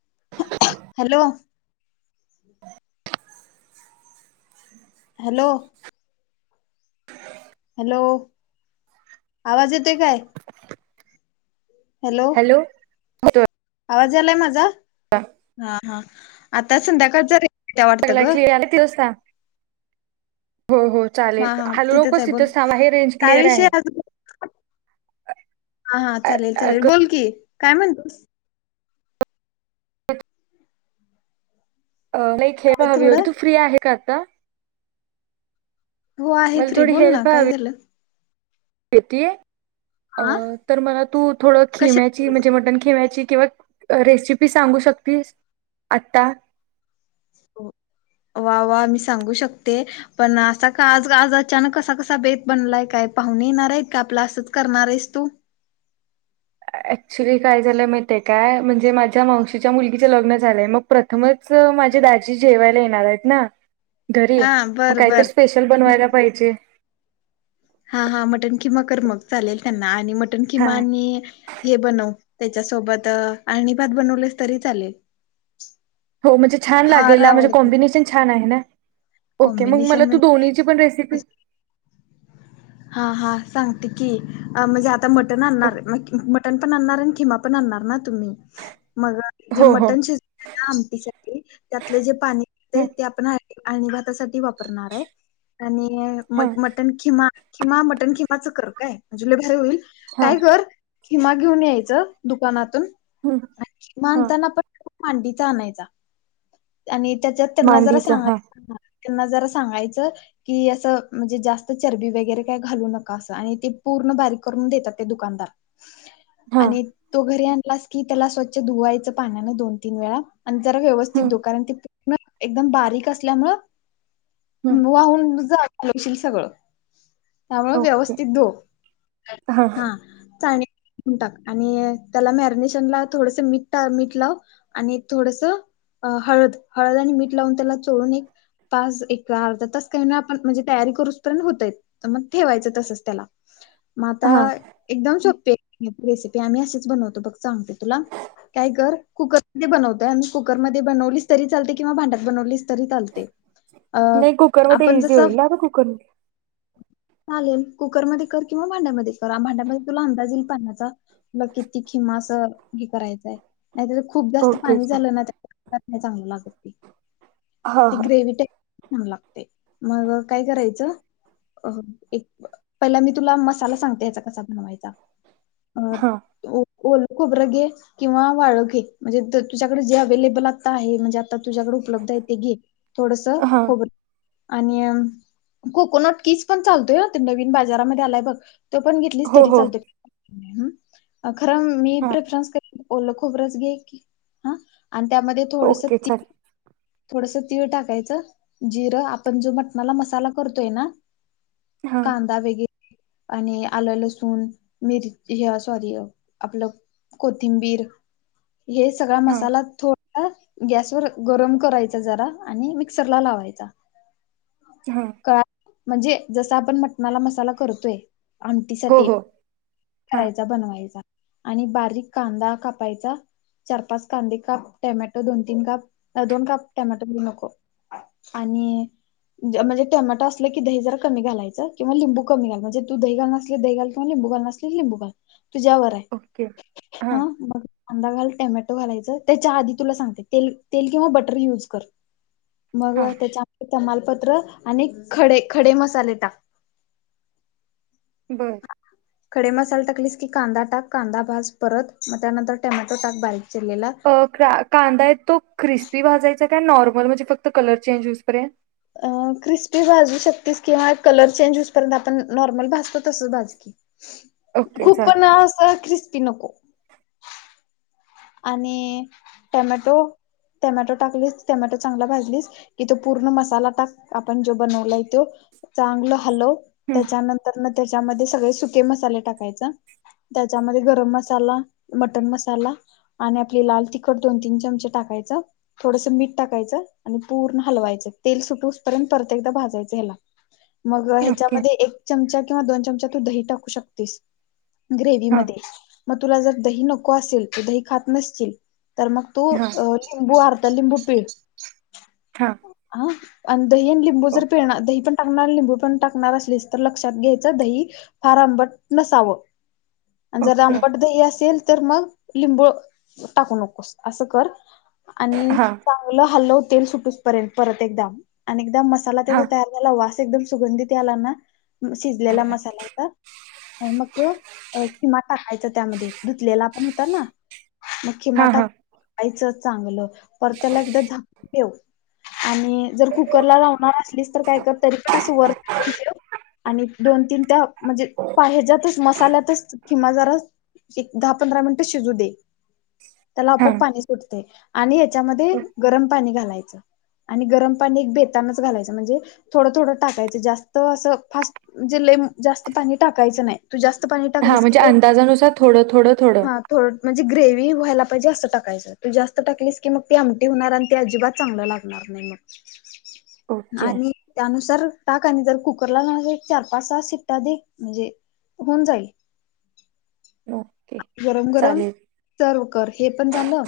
[unintelligible] Hello! [unintelligible] Hello! Hello आवाज येतोय काय? हॅलो! येतोय. आवाज यायलाय माझा? हा हा. आता संध्याकाळ जरी [unintelligible] हो हो चालेल हा हा हालू तिथंच नकोस आहे बोल तिथंचवा हे रेंज काय क्लिअर विषय आहे आज हा हा चालेल चालेल बोल की काय म्हणतीस? नाही खेळ काय हवी होती थोडं तू फ्री आहे का? काय? हो आहे फ्री बोल ना काय झालं उती अ हा तर मला तू थोड कशा खेम्याची म्हणजे मटन खेम्या. चींकेवत रेसिपी सांगू शकतियस आता. वा वा मी सांगू शकते पण असा का आजग आज अचानक कसा कसा बेत बनलाय काय पाहूने येणार आहे का आपला असंच करणार आहेस तू. अऍक्च्युली काय झालय माहिती आहे काय म्हणजे माझ्या मावशीच्या मुलगीच लग्न झालंय मग प्रथमच माझे दाजी जेवायला येणार आहेत ना. घरी हा आहे मग बर कायतर बर स्पेशल बनवायला पाहिजे हा हा मटन खिमा कर मग चालेल त्यांना मटन हा किमा आणि त्याच्यासोबत आळणीभात बनवलेस तरी चालेल. हो म्हणजे छान फार लागेल म्हणजे आवडते कॉम्बिनेशन छान आहे ना. ओके मग कॉम्बिनेशन मला तू म्हणजे दोन्हीची पण रेसिपी हा हा सांगते की म्हणजे आ आता मटन आणणार, मटन पण आणणार खिमा पण आणणार ना? तुम्ही मग जे हो हो मटण शिजतंय ना आमटी साठी त्यातलं जे पाणी हं, अळणी भातासाठी वापरणार आहे आणि हां मट मटन खिमा खिमा मटन खिमाच कर काय म्हणजे लई भारी होईल. हां काय कर? खिमा घेऊन यायचं दुकानातून हं, खिमा हां आणताना पण मांडीचा आणायचा. आणि त्याच्यात त्यांना जरा मांदीचा सांग हां त्यांना जरा सांगायचं की, असं म्हणजे जास्त चरबी वगैरे काय घालू नका असं आणि ते पूर्ण बारीक करून देतात ते दुकानदार. हां आणि तो घरी आण लास की त्याला स्वच्छ धुवायचे पाण्यानं दोन- तीन वेळा आणि जरा ती हं, दुकान एकदम बारीक असल्यामुळं हं, वाहून जात. घालवशील सगळं. त्यामुळं ओके व्यवस्थित धू हां हा चाळणी टाक आणि त्याला मॅरिनेशन ला थोडसं मीठ मीठ लाव आणि थोडसं हळद हळद आणि मीठ लावून त्याला चोडून एक पाच एक अर्धा तास काही आपण म्हणजे तयारी करूच पर्यंत होतय मग ठेवायचं तसच त्याला. मगं हां आता एकदम सोप रेसीपी आम्ही असच बनवतो बघ सांगते तुला काय कर कुकर मध्ये बनवतय कुकर मध्ये. बवलीस तरी चालते किवा भांड्यात बनवलीस. तरी चालते अ नाही कुकर मध्ये आपण इझी जसं होईल ना गं कुकर मध्ये. चालेल कुकरमध्ये कर किंवा भांड्यामध्ये कर भांड्यामध्ये तुला अंदाज येईल पाण्याचा तुला किती किमा अस हे करायचंय. नाही तर खूप जास्त ओके पाणी झालं ना त्या. [inaudible] हां ती हां ग्रेवी लागते मग काय करायचं अ एक पहिला मी तुला मसाला सांगते यांचा कसा बनवायचा. अ. हां ओल खोबरं घे किंवा वाळेल घे म्हणजे तुझकडे जे अवेलेबल अ त आहे म्हणजे आत तुझ्याकडे उपलब्ध आहे ते घे थोडस हां खोबर आणि कोकोनट कीस पण चालतोय ना ते नवीन बाजारामध्ये आलाय बघ तो पण घेतलीस हो तरी हो चालतो हम्म अग. खरं मी हां प्रेफरन्स कर ओलं खोबरच घे की ह आणि त्यामध्ये थोडस ओके ती चालेल थोडस तीळ टाकायचं जिरं आपण जो मटणाला मसाला करतोय ना हां कांदा वगैरे आणि आलं लसूण मिर सॉरी आपलं कोथिंबीर हे सगळा हां मसाला थो गॅस वर गरम करायचा जरा आणि मिक्सर ला लावायचा हा. कळा म्हणजे जस आपण मटणाला मसाला करतोय हो आमटीसाठी हो हां करायचा बनवायचा. आणि बारीक कांदा कापायचा चार पाच कांदे काप टमॅटो दोन तीन काप दोन काप टॅमॅटो दोन काप आणि म्हणजे टोमट असलं की दही जरा कमी घलायं किं लिंबू कमी घाल म्हणे तू दही घलसले दही घल किंवा लंबू घल नसले लिंबू घाल तुझ्यावर आहे ओके हां हा मग. कांदा घाल टोमॅटो घालायचं त्याच्या आधी तुला सांगते ते तेल किंवा बटर युज कर मग हां तेचा तमालपत्र आणि खडे खडे मसाले टाक. बरं. खडे मसाल टकलीस की कांदा टाक कांदा भज परत मग त्यानंतर टमॅटो टाक बारी अ क कांदा य तो क्रिस्पी भाजायचा काय नॉर्मल म्हणजे फक्त कलर चेंज हो इस पर्यंत अ क्रिस्पी भाजू शकतीस किंवा कलर चेंज होसपर्यंत आपण नॉर्मल भाजतो तसच भाज कि ओके खूप पण चालेल असं ख्रिस ती नको. आणि टमॅटो टमॅटो टाकलीस टमॅटो चांगला भाजली की तो पूर्ण मसाला टाक आपण जो बनवलाय तो चांगल हलव हं त्याच्यानंतर ना त्याच्यामध्ये सगळे सुके मसाले टाकायचे त्याच्यामध्ये गरम मसाला मटण मसाला आणि आपली लाल तिखट दोन तीन चमचे टाकायचं थोडसं मीठ टाकायचं आणि पूर्ण हलवायचं तेल सुटूपर्यंत परत एकदा भाजायचं ह्याला. मग ओके ह्याच्यामध्ये एक चमचा किंवा दोन चम तू दही टाकू शकतीस. ग्रेवी हां मध्ये म तुला जर दही नको असेल त दही खात नसशील तर मग तू हां अ लिंबू आरदा लिंबू पीळ. हा. उफ! आणू दही आणि लिंबू जर पिळणार दही पण टाकणार लिंबू पण टाकणार असलीस तर लक्षात घ्यायचं दही फार आंबट नसावं. आणि जर ओके आंबट दही असेल तर मग लिंबू टाकू नकोस. असं कर. आणि हां चांगलं हालव. तेल सुटूस पर्यंत परत एकदा आणि मसाला त्याचा हां तयार झाला वास त एकदम सुगंधीत याला ना शिजलेला मसाल्याचा आणी मक त्यो अ खिमा टाक. खायच त्यामध्ये धुतलेला पण होत ना मग खिमा हां टाक हां ऐक ज चांगलं पर त्याला एकदा झा ठेव. [inaudible] आणि जर कुकरला लावणार असलीस तर काय कर तरी पण असं वर तेन ठेव. आणि दोन, तीन त्या म्हणजे पाहीजे तस मसाल्यातच खिमा जरा एक, दहा, पंधरा मिनिट शिजू दे. त्याला हां आपोआप पाणी सुटते. आणि ते च्यामध्ये गरम पाणी घालायचं. आणि गरम पाणी बेतानच घालायचं म्हणजे थोडं थोडं टाकायचं जास्त असं फास म्हणजे लय जास्त पाणी टाकायचं नाही. तू जास्त पाणी हा टाकलीस की म्हणजे ते अंदाजानुसार थोडं, थोडं, थोडं. हा म्हणजे ग्रेव्ही व्हायला पाहिजे अस टायचं पन जास्त टाकलीस की मग ती आमटी होणार आणि ते अजिबात चांगलं लागणार नाही मग ओके आणि त्यानुसार टाका आणि जर कुकरला लावले चार पाच सहा शिट्ट्या दे म्हणजे होऊन जाईल. ओके गरम गरम चालेल तर कर हे पण झालं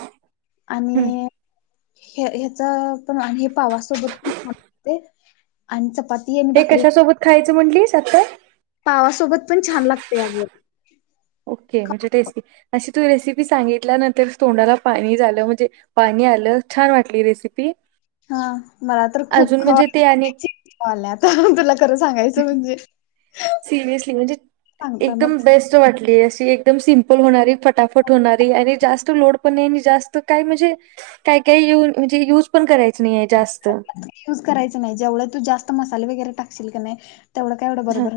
हं आणि हे ह्याच पण हे पावासोबत प पणदे आणि चपाती आणि हे भाकरी कशासोबत खायचं म्हंटलीस आता. पावासोबत पण छान लागते अगं ओके म्हणजे टेस्टी अ तू रेसिपी सांगितल्यानंतर तोंडाला पाणी झालं म्हणजे पाणी आलं छान वाटली रेसिपी. हा मला तर खूप अजून म्हणजे ते आणि खवाव आता तुला खरं सांगायचं म्हणजे. सिरियसली म्हणजे सांगताना एकदम बेस्ट वाटली. एकदम सिम्पल होणारी फटाफ होणारी आरे जास्त लोड पण नई जास्त काय म्हणजे काय काय यु म्हणजे युज पण करा. आ युज करायचं नाही. जेवढ तू जास्त मसाले वगैरे टाकशील कने तेवढं काय एवढं हा बरोबर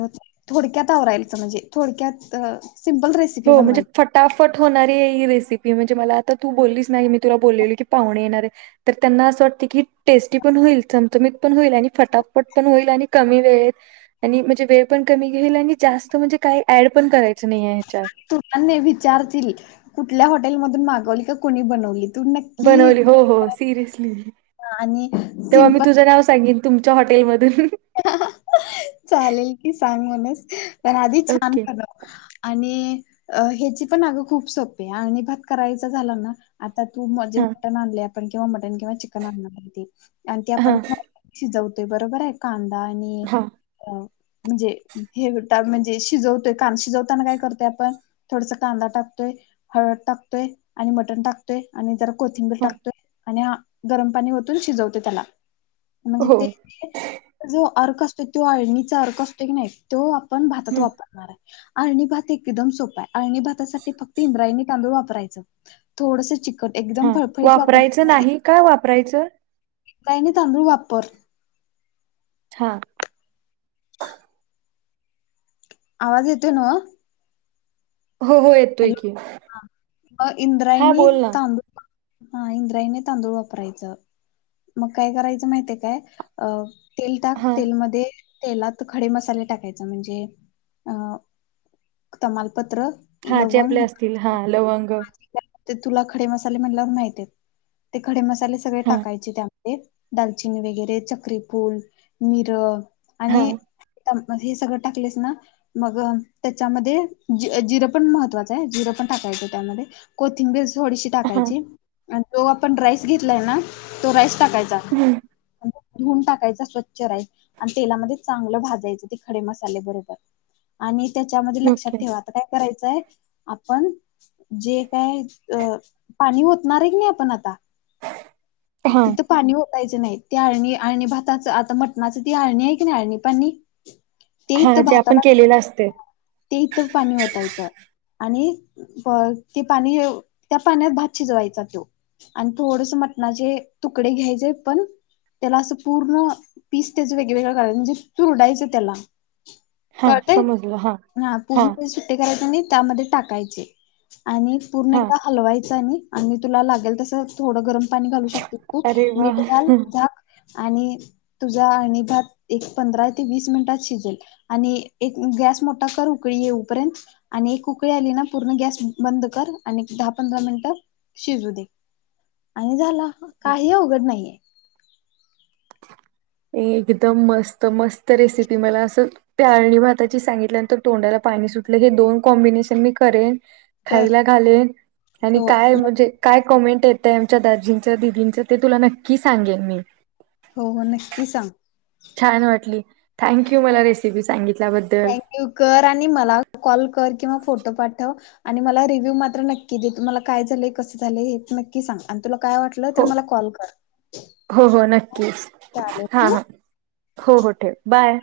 थोडक्यात आवरायलाचं म्हणजे. थोडक्यात सिम्पल रेसिपी हो म्हणजे बनवायची फटाफट होणारी हे रेसी रसिी म्हणजे मला तर तू बोललीस नाही. मी तुला बोललेल की पाहुणे येणार आहे. तर त्यांना असं वाटत की टेस्टी पण होईल. चमचमत पण होईल आणि फटाफट पण होईल. आणि कमी वेळेत आणि म्हणजे वेळ पण कमी घेईल आणि जास्त म्हणजे काही ऍड पण करायचं नाहीे. ह्याच्यात तुला नेवी विचारतील कुठल्या हॉटेल मधून मागवली तर कोणी बनवली. तू नक्की बनवली हो हो सिरियसली आणि तेव्हा मी सिम्पल तुझं नाव सांगिन. तुमच्या हॉटेलमधून ह चालेल की सांग म्हणस. [inaudible] तर आधी छान ओके [unintelligible] आणि ह्याची पण अग खूप सोपे आळणी भात करायचा झाला ना आता तू म्हजे हा मटण आणल्या पण जेव्हा मटन किंवा चिकन आणणार होती आणि ते हा आपण [unintelligible] शिजव बरोबर आहे कां? आणि हा म्हणजे हे गुडतात म्हणजे शिजवतोय का शिजवताना काय करतय आपण थोडस कांदा टाकतोय हळद टाकतोय आणि मटण टाकतोय आणि जर कोथिंबीर हा टाकतोय आणि हा गरम पाणी ओतून शिजवते त्याला म्हणजे हो ते जो अर कसते तो अळणीचा अर्क असतो की नाही तो पण भातात हं वापरणार आहे अळणी भात एकदम सोपा आहे अळणी भातासाठी फक्त इंद्रायणी तांदूळ वापरायचं थोडस चिक हा वापरायचं नाही का वापरायचं? इंद्रायनी तांदूळ वापर. हा. आवाज येतोय न्हव? हो हो येतोय की हा. हा इंद्रायणी बोल ना, तांदूळ हा इंद्रायणी तांदूळ वापरायचं मग काय करायचं माहिताय काय अ तेल टाक हा तेलमध्ये तेलात खडे मसाले टाकायचे म्हणजे अ तमाल हा जे आपले असतील हा लवंग ते तुला खडे म्हणल्यावर माहितीयेत ते खडे मसा त्याले सगळे हा टाकायचे त्यात. [unintelligible] दालचिनी वगैरे चक्रीफूल मिरं. हा आणि तम मग हे सगळं टाकलेस ना मग. त्याच्यामध्ये जि जिरं पण महत्त्वाचं आहे जिरं पण टाकायचं त्यामध्ये कोथिंबीर थोडीशी हा टाकायची. आन जो आपण राईस घेतलाय ना तो राईस टाकायचा. हं धुवून टाकायचा स्वच्छ राईस आणि तेलामध्ये चांगलं भाजायचं ते खडे मसाले, बरोबर आणि त्याच्या मजी लक्षात ओके ठेवा, आता काय करायचं. आपण जे काय अं, पाणी ओतणार आहे की नाही आपण आता, हा तिथं पाणी ओ यचं नाही. ते अळणी अळणी भाताचं, आता मटणाचं ते अळणी आहे की नाही, अळणी पाणी ते हा इथं जे आपण भाताला, केलेलं असते ते इथंच पाणी ओतायचं आणि ते पाणी, त्या पाण्यात भात शिजवायचा त्यो आणि थोडसं म टणाचे तुकडे घ्यायचे पण त्याला असं पूर्ण पीस त्याचे वेगळेवेगळं काढून म्हणजे चुरडायचं त्याला. हा कळतंय? समजलं हा पूर्ण पण सुट्टे करायचं नई. त्यामध्ये टाकायचे. आणि पूर्ण हा एकदा हलवायचं आणि, आणि तुला लागेल तसं थोडं गरम पाणी घालू शकते तू. अरे वा मीठ घाल झाक. तुझा अळणी भात एक पंधरा ते वीस मिनिटात शिजेल आणि गॅस मोठा कर, उकळी येवू पर्यंत. आणि एक उकळी आली ना पूर्ण गॅस बंद कर आणि एक दहा पंधरा मिनिटात शिजू दे. आणि झाला. काही अवघड नाहीये. एकदम मस्त मस्त रेसिपी मला असं, त्या अळणी भातात तू सांगितल्यानंतर तोंडाला पाणी सुटलं. हे दोन कॉम्बीनेशन मी करेन. कर खायला घालेन आणि हो काय म्हणजे काय कॉमेंट येतंय आमच्या दाजींचं दिदींचं ते तुला नक्की सांगेन मी. हो हो, नक्की सांग. छान वाटली. थँक्यू मला रेसिपी सांगितली. थँक यू कर आणि मला कॉल कर किंवा फोटो पाठव. आणि मला रिव्हू मात्र नक्की दे, मला काय झालंय कसं झाले हे नक्की सांग आणि तुला काय वाटलं तर हो मला कॉल कर. हो हो नक्कीच चालेल हां ठेवू? हां हो हो ठेव. बाय